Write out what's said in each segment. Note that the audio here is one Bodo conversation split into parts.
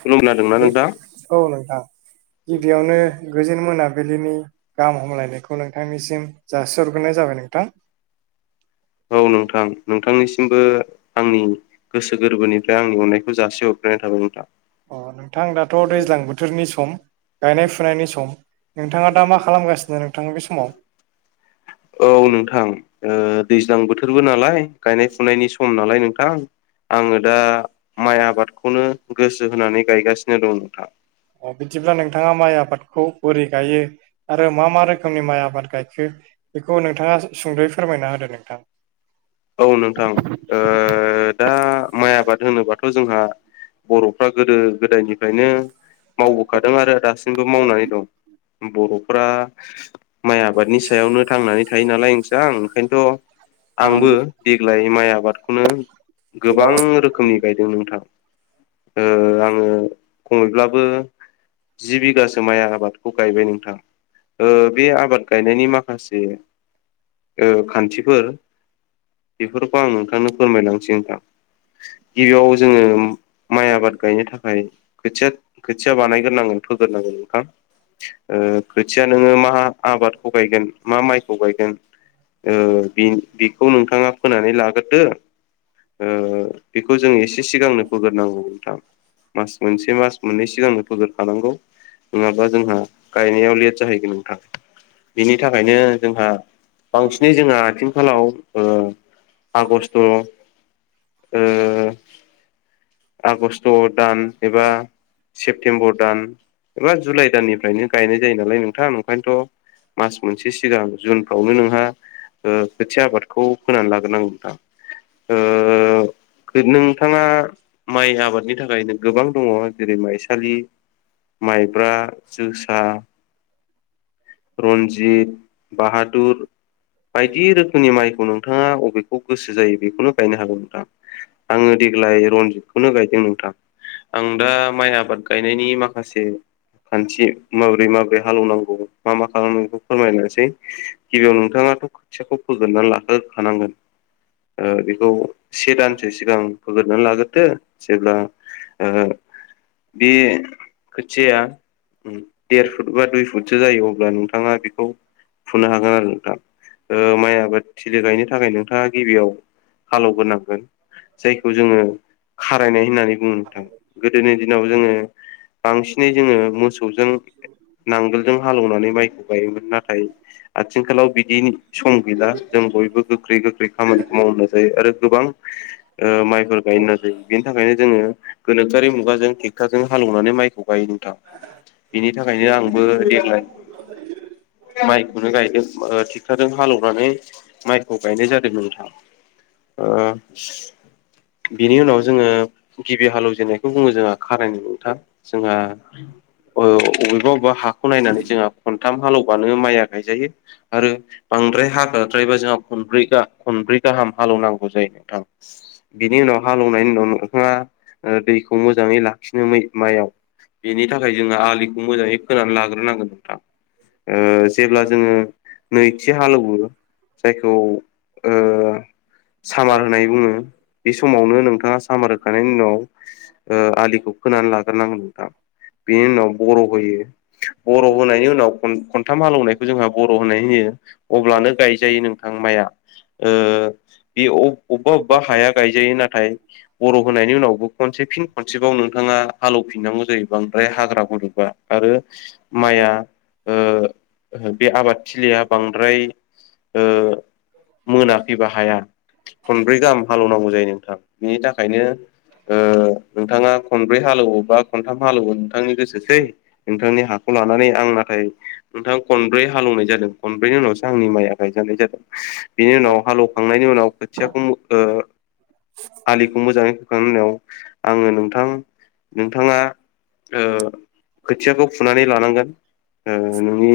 खोनादोंना बे नोंथां औ नोंथां गिबियावनो गोजोन मोनाबिलिनि गाहाम हामलायनायखौ नोंथांनिसिम जासिहरग्रोनाय जाबाय नोंथां। औ नोंथां नोंथांनिसिमबो आंनि गोसो गोरबोनिफ्राय आंनि अननायखौ जासि हरग्रोनायनाय थाबाय नोंथां। अ नोंथां दाथ' दैज्लां बोथोरनि सम गायनाय फुनायनि सम नोंथाङा दा मा खालामगासिनो नोंथाङा बे समाव औ नोंथां दैज्लां बोथोरबो नालाय गायनाय फुनायनि सम नालाय नोंथां आङो दा माइ आबादखौनो गोसो होनानै गायगासिनो दं नोंथां अ बिदिब्ला नोंथाङा माइ आबादखौ बोरै गायो आरो मा मा रोखोमनि माइ आबाद गायखो। बेखौ नोंथाङा सुंद'यै फोरमायना होदो नोंथाङा। औ नोंथां दा माइ आबाद होनोबाथ' जोंहा बर'फ्रा गोदो गोदायनिफ्रायनो मावबोखादों आरो दासिमबो मावनानै दं बर'फ्रा माइ आबादनि सायावनो थांनानै थायो नालाय नोंथां ओंखायनोथ' आंबो देग्लाय माइ आबादखौनो गोबां गोबां रोखोमनि गायदों नोंथां ओ आङो खमैब्लाबो जि बिघासो माइ आबादखौ गायबाय नोंथां ओ बे आबाद गाय नायनि माखासे ओ खान्थिफोर बेफोरखौ आं नोंथांनो फोरमायलांनोसै नोंथां गिबियाव जोंङो माइ आबाद गायनो थाखाय खोथिया खोथिया बानायग्रोनांगौ फोग्रोनांगौ नोंथां ओ खोथिया नोङो मा आबादखौ गायगोन मा माइखौ गायगोन ओ बि बेखौ नोंथाङा फोनानै लाग्रोदो आ बेखौ जों एसे सिगांनो फोग्रोनांगौ नोंथां मास मोनसे मास मोननै सिगांनो फोग्रोखानांगौ। नङाबा जोंहा गायनायाव लेट जाहैगोन नोंथां। बिनि थाखायनो जोंहा बांसिनै जोंहा आथिंखालाव आ आगष्ट' ओ आगस्ट दान एबा सेप्तेम्बर दान एबा जुलाइ दाननिफ्रायनो गायनाय जायो नालाय नोंथां ओंखायनोथ' मास मोनसे सिगां जुनफ्रावनो नोंहा आ खोथिया आबादखौ फोनानै लाग्रोनांगौ नोंथां। आ खै नोंथाङा माइ आबादनि थाखायनो गोबां दङ जेरै माइसालि माइब्रा जोसा रन्जित बाहादुर बायदि रोखोमनि माइखौ नोंथाङा अबेखौ गोसो जायो बेखौनो गायनो हागोन नोंथां। आङो देग्लाय रनजितखौनो गायदों नोंथां। आं दा माइ आबाद गायनायनि माखासे खान्थि माब्रै माब ब्रै हालेवनांगौ मा मा खालामनांगौ फोरमायनोसै गिबियाव नोंथाङाथ' खोथियाखौ फोग्रोनना लाहो खानांगोन आ बेखौ से दानसो सिगां फोग्रोनानै लाग्रोदो जेब्ला आ बे खोथिया उम देर फुट बा दुइ फुटसो जायो अब्ला नोंथाङा बेखौ फुनो हागोन आरो नोंथां आ माइ आबाद थिलि गायनो थाखाय नोंथाङा गिबियाव हालौग्रोनांगोन जायखौ जोङो खारायनाय होननानै बुङो नोंथां गोदोनि दिनाव जोङो बांसिनै जोङो मोसौजों नांगोलजों हालौनानै माइखौ गायोमोन नाथाय आथिंखालाव बिदि सम गैला जों बयबो गोख्रै गोख्रै खामानिखौ मावनो नाजायो आरो गोबां आ माइफोर गायनो नाजायो। बेनि थाखायनो जोङो गोनोखोआरि मुगाजों ट्रेक्टरजों हालौनानै माइखौ गायो नोंथां। बिनि थाखायनो आंबो देग्लाय माइखौनो गायदों आ ट्रेक्टरजों हालौनानै माइखौ गायनाय जादों नोंथां आ बिनि उनाव जोङो गिबि हालेवजेननायखौ बुङो जोंहा खारायनाय नोंथां जोंहा ओ अबेबा अबेबा हाखौ नायनानै जोंहा खनथाम हालौबानो माइया गायजायो। आरो बांद्राय हाग्राद्रायबा जोंहा खनब्रै गा खनब्रै गाहाम हालौनांगौ जायो नोंथां। बिनि उनाव हालेवनायनि उनाव नोंथाङा आ दैखौ मोजाङै ला खिनो नै माइयाव बेनि थाखाय जोङो आलिखौ मोजाङै खोनानै लाग्रोनांगौ नोंथां। आ जेब्ला जोङो नैथि हालौवो जायखौ ओ सामार होनाय बुङो बे समावनो नोंथाङा सामार होखांनायनायनि उनाव आ आलिखौ खोनानै लाग्रोनांगोन नोंथां बेनि उनाव बर'ब होयो। बर' होनायनि उनाव खन-खनथाम हालौनायखौ जोंहा बर' होनाय होयो। अब्लानो गायजायो नोंथां माइआ। आ बे अब अबेबा अबेबा हाया गायजायो नाथाय बर' होनायनि उनावबो खनसे फिन खनसेबाव नोंथाङा हालौफिनांगौ जायो बांद्राय हाग्रा गुुरुबा आरो माइआ ओ बे आबादथिलिया बांद्राय ओ मोनाफैबा हाया खनब्रै गाहाम हालेवनांगौ जायो नोंथां बिनि थाखायनो ओ नोंथाङा खनब्रै हालेवो बा खनथाम हालेवो नोंथांनि गोसोसै नोंथांनि हाखौ लानानै आं नाथाय नोंथां खनब्रै हालेवनाय जादों खनब्रैनि उनावसो आंनि माइया गायजानाय जादों बेनि उनाव हालौ खांनायनि उनाव खोथियाखौ ओ आलि मोजाङै होखांनो होननायाव आङो नोंथां नोंथाङा ओ खोथियाखौ फुनानै लानांगोन ओ नोंनि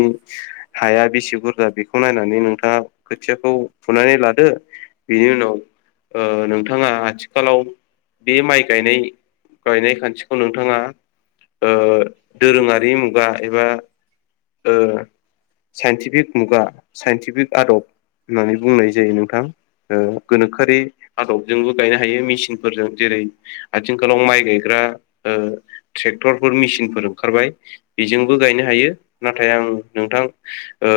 हाया बेसे बुरजा बेखौ नायनानै नोंथाङा खोथियाखौ फुनानै लादो बेनि उनाव ओ नोंथाङा आथि खालाव बे माइ गायनाय गायनाय खान्थिखौ नोंथाङा ओ दोरोङारि मुगा एबा ओ साइन्टिफिक मुगा साइन्टिफिक आदब होननानै बुंनाय जायो नोंथां ओ गोनोखोआरि आदबजोंबो गायनो हायो मेसिनफोरजों जेरै आथिखालाव माइ गायग्रा ओ ट्रेक्टरफोर मेसिनफोर ओंखारबाय बेजोंबो गायनो हायो नाथाय आं नोंथां ओ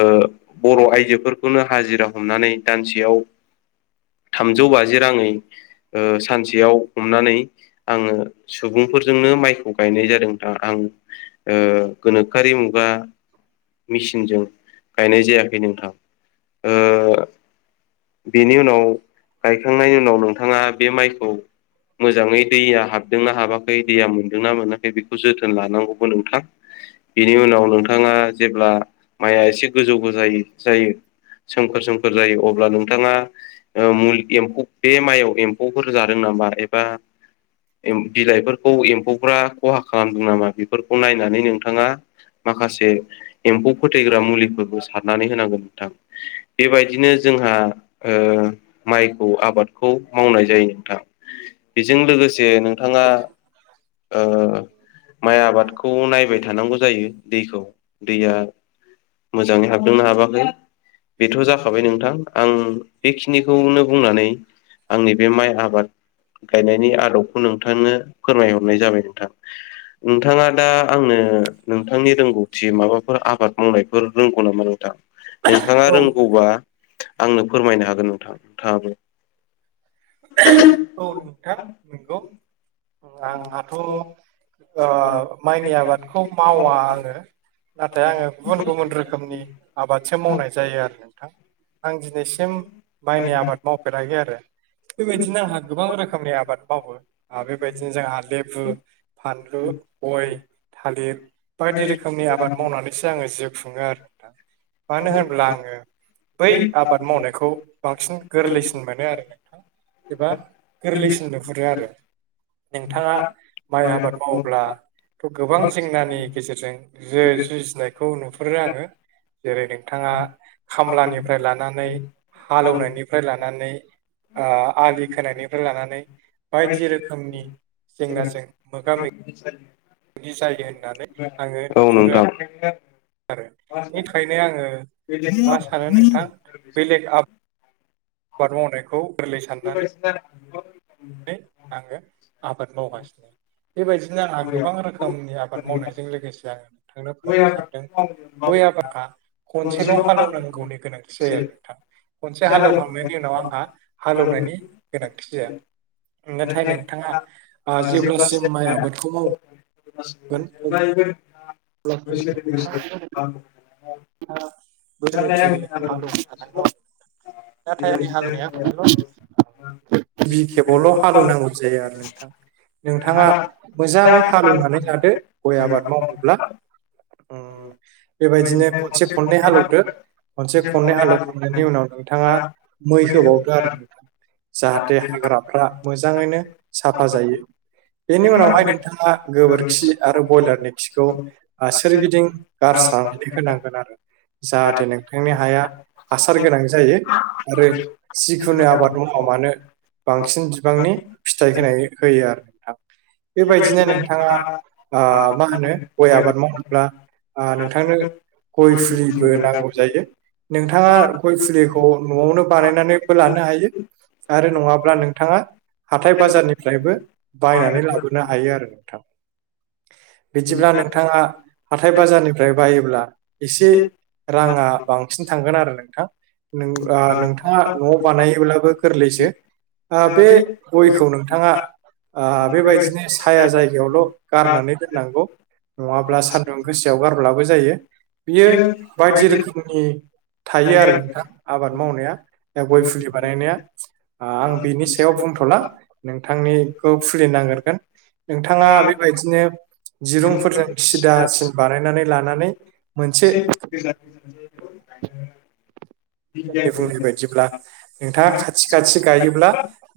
बर' आइजोफोरखौनो हाजिरा हमनानै दानसेयाव थामजौ बाजि राङै ओ सानसेयाव हमनानै आङो सुबुंफोरजोंनो माइखौ गायनाय जादों दा आं ओ गोनोखोआरि मुगा मेसिनजों गायनाय जायाखै नोंथां ओ बेनि उनाव गायखांनायनि उनाव नोंथाङा बे माइखौ मोजाङै दैया हाब दोंना हाबाखै दैया मोनदोंना मोनाखै बेखौ जोथोन लानांगौबो नोंथां। बेनि उनाव नोंथाङा जेब्ला माइआ एसे गोजौबो जायो जायो सोमखोर सोमखोर जायो अब्ला नों थाङा मुलि एम्फौ बे माइयाव एम्फौफोर जादों नामा एबा एम बिलाइफोरखौ एम्फौफ्रा खहा खालामदों नामा बेफोरखौ नायनानै नोंथाङा माखासे एम्फौ फोथैग्रा मुलिफोरखौ सारनानै होनांगोन नोंथां बेबायदिनो जोंहा ओ माइखौ आबादखौ मावनाय जायो नोंथां बेजों लोगोसे नों थाङा ओ माइ आबादखौ नायबाय थानांगौ जायो दैखौ दैया मोजाङै हाबदों ना हाबाखै बेथ' जाखाबाय नोंथां आं बेखिनिखौनो बुंनानै आंनि बे माइ आबाद गायनायनि आदब नोंथांनो फोरमायहरनाय जाबाय नोंथां। नोंथाङा दा आंनो नोंथांनि रोंगौथि माबाफोर आबाद मावनायफोर रोंगौ नामा नोंथां? नोंथाङा औ रोंगौबा आंनो फोरमायनो हागोन नोंथां नोंथाङाबो। औ नोंथां नंगौ। आंहाथ' अ माइनि आबादखौ मावा आङो। नाथाय आङो गुबुन गुबुन रोखोमनि आबादसो मावनाय जायो आरो नोंथां। आं दिनैसिम माइनि आबाद मावफेराखै आरो। बेबायदिनो आंहा गोबां रोखोमनि आबाद मावो बेबायदिनो जोंहा लेबु फानलु गय थालिर बायदि रोखोमनि आबाद मावनानैसो आङो जिउ खुङो आरो नोंथां। मानो होनब्ला आङो बै आबाद मावनायखौ बांसिन गोरलैसिन मोनो आरो एबा गोरलैसिन नुहुरो आरो। नोंथाङा माइ आबाद मावोब्ला थ' गोबां जेंनानि गेजेरजों जु जुजिनायखौ नुहुरो आङो। जेरै नोंथाङा खामलानिफ्राय लानानै हालेवनायनिफ्राय लानानै आलि खोनायनिफ्राय लानानै बायदि रोखोमनि जेंनाजों मोगा मो [inaudible] जायो होननानै आङो नुहुरो [inaudible] आरो बेनिखायनो आङो मा सानो नोंथां बेलेग आब बाद मावनायखौ गोरलै साननानै [inaudible] आङो आबाद मावगासिनो बेबायदिनो आंहा गोबां रोखोमनि आबाद मावनायजों लोगोसे आङो नोंथांनो फरायनो सानदों ग आबारा खनसेल' हालेवनांगौनि गोनांथि जायो आरो नोंथांा खनसे हालेवखांनायनि उनाव आंहा हालेवनायनि गोनांथि जाया नाथाय नोंथाङा नथाय ओ जेब्लासिम माइ आबादखौ नोंथाङा मावगोन जेब्ला गोस गो बाल दा थनि हालनि बि खेबावल' हालेवनांगौ जायो आरो नोंथां नोंथाङा मोजाङै हालेवनानै जादो गय आबाद मावनोब्ला औ उम बेबायदिनो खनसे खननै हालेवदो खनसे खननै आलु खननायनि उनाव नोंथाङा मै होबावदो आरो नोंथां जाहाथे हाग्राफ्रा मोजाङैनो साफा जायो बेनि उनावहाय नोंथाङा गोबोरखि आरो ब्रयलारनि खिखौ सोरगिदिं गारसां बे होनांगोन आरो जाहाथे नोंथांनि हाया हासार गोनां जायो आरो जिखुनु आबाद माव मानो बांसिन बिबांनि फिथाइ होनाय होयो आरो नोंथां बेबायदिनो नोंथाङा मा होनो गय आबाद माव ्ला नोंथांनो गय फुलि बो नांगौ जायो नोंथाङा गय फुलिखौ न'आवनो बानायनानैबो लानो हायो आरो नङाब्ला नोंथाङा हाथथाय बाजारनिफ्रायबो बायनानै लाबोनो हायो आरो नोंथांा बि आ हाथाय बाजारनिफ्राय बायोब्ला एसे राङा बां बांसिन थांगोन आरो नोंथां नोंथाङा न'आव बानायोबब्लाबो गोरलैसो बे गयखौ नोंथाङा बेबायदिनो साया जायगायावल' गारनानै दोननांगौ नङाब्ला सान्दुं गोसायाव गारब्लाबो जायो बियो बायदि रोखोमनि थायो आरो नोंथां आबाद मावनायाा गय फुलि बानायनाया आं बिनि सायाव बुंथ'ला नोंथांनिखौ खुलि नागिरगोन नोंथाङा बेबायदिनो जिरुं फोरजों सिदासिन बानायनानै लानानै मोनसे [unintelligible] नि बुंनाय बायदिब्ला नोंथाङा खाथि खाथि गायोब्ला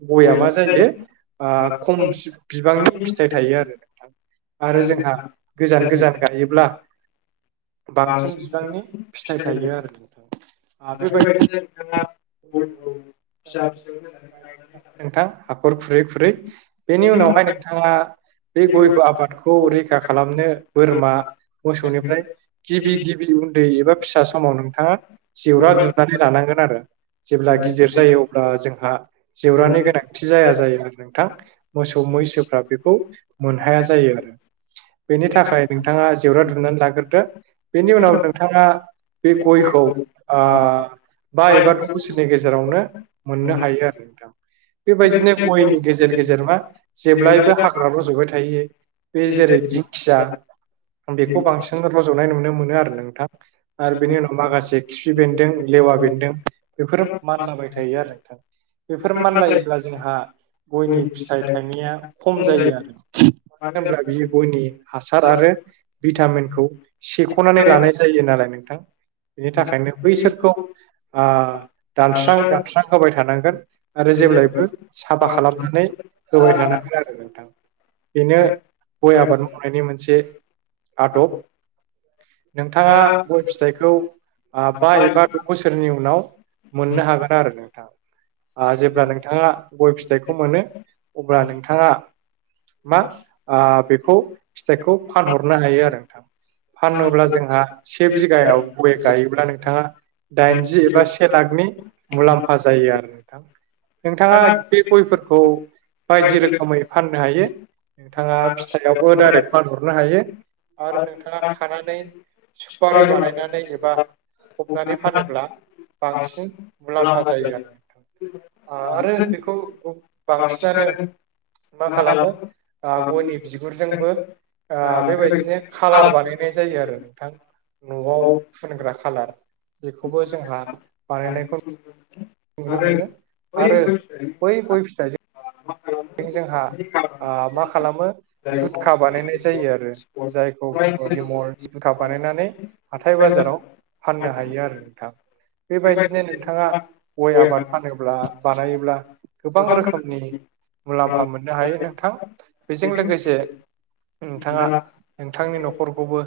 गया मा जायो खम बिबांनि फिथाइ थायो आरो नोंथां आरो जोंहा गोजान गोजान गायोब्ला बांसिन बिबांनि फिथाइ थायो आरो नोंथांा बेबायदिनो नोंथाङा बेबायदिनो फिसा फिसौ फिसौनो गायनानै जानाय लादों नोंथां हाखर खुरै खुरै बेनि उनावहाय नोंथाङा बे गयखौ आबादखौ रैखा खालामनो बोरमा मोसौनिफ्राय गिबि गिबि उन्दै एबा फिसा समाव नोंथाङा जेवरा दुनानै लानांगोन आरो जेब्ला गिदिर जायो अब्ला जोंहा जेरानि गोनांथि जाया जायो आरो नोंथां मोसौ मैसोफ्रा बेखौ मोन हाया जायो आरो बेनि थाखाय नोंथाङा जेरा दुं लाग्रोदों बेनि उनाव नोंथाङा बे गयखौ ब बा एबा दु बोसोरनि गेजेरावनो मोननो हायो आरो नोंथां बेबायदिनो गयनि गेजेर गेजेर मा जेब्लायबो हाग्रा रज'बाय थायो बे जेरै जखिसा आं बेखौ बांसिन रज'नाय नुनो मोनो आरो नोंथां आरो बेनि उनाव माखासे खुसि बेन्दों लेवा बेन्दों बेफोर मानलाबाय थायो आरो नोंथां बेफोर मानलायो अब्ला जोंहा गयनि फिथाइ थाइनाया खम जायो आरो होनब्ला बियो गयनि हासार आरो भेटामिनखौ सेख'नानै लानाय जायो नालाय नोंथां [inaudible] बेनि थाखायनो बैसोरखौ ओ दानस्रां दानस्रां होबाय थानांगोन आरो जेब्लाय बो साफा खालामनानै होबाय थानांगोन आरो नोंथां बेनो गय आबाद मावनायनि मोनसे आदब नोंथांआ गय फिथाइखौ बा एबा द' बोसोरनि उनाव मोननो हागोन आरो नोंथां ओ जेब्ला नोंथांआ गय फिथाइखौ मोनो अब्ला नोंथांआ मा ओ बेखौ फिथाइखौ फानहरनो हायो आरो नोंथां फानोब्ला जोंहा से बिघाआव गय गायोब्ला नोंथांआ दाइनजि एबा से लाखनि मुलाम्फा जायो आरो नोंथां नोंथांआ बे गयफोरखौ बायदि रोखोमै फाननो हायो नोंथांआ फिथाइआवबो दाइरेक फानहरनो हायो आरो नोंथांआ खानानै सुफारि बानायनानै एबा फबनानै फानोब्ला बांसिन मुलाम्फा जायो आरो ओ आरो बेखौ बांसिनानो मा खालामो ओ गयनि बिगुरजोंबो ओ बेबायदिनो खाालार बानायनाय जायो आरो नोंथां न'आव फुनग्रा खालार बेखौबो जोंहा बानायनायखौ नुनो मोनो नुनो मोनो आरो बै गय फिथाइ जोंहा ओ मा खालामो बुटका बानायनाय जायो आरो जायखौ बिमल जिंखाब बानायनानै हाथाय बाजाराव फाननो हायो आरो नोंथां बेबायदिनो नोंथांआ गय आबाद फानोब्ला बानायोब्ला गोबां रोखोमनि मुलाम्फा मोननो हायो नोंथां बेजों लोगोसे नोंथांआ नोंथांनि न'ख'रखौबो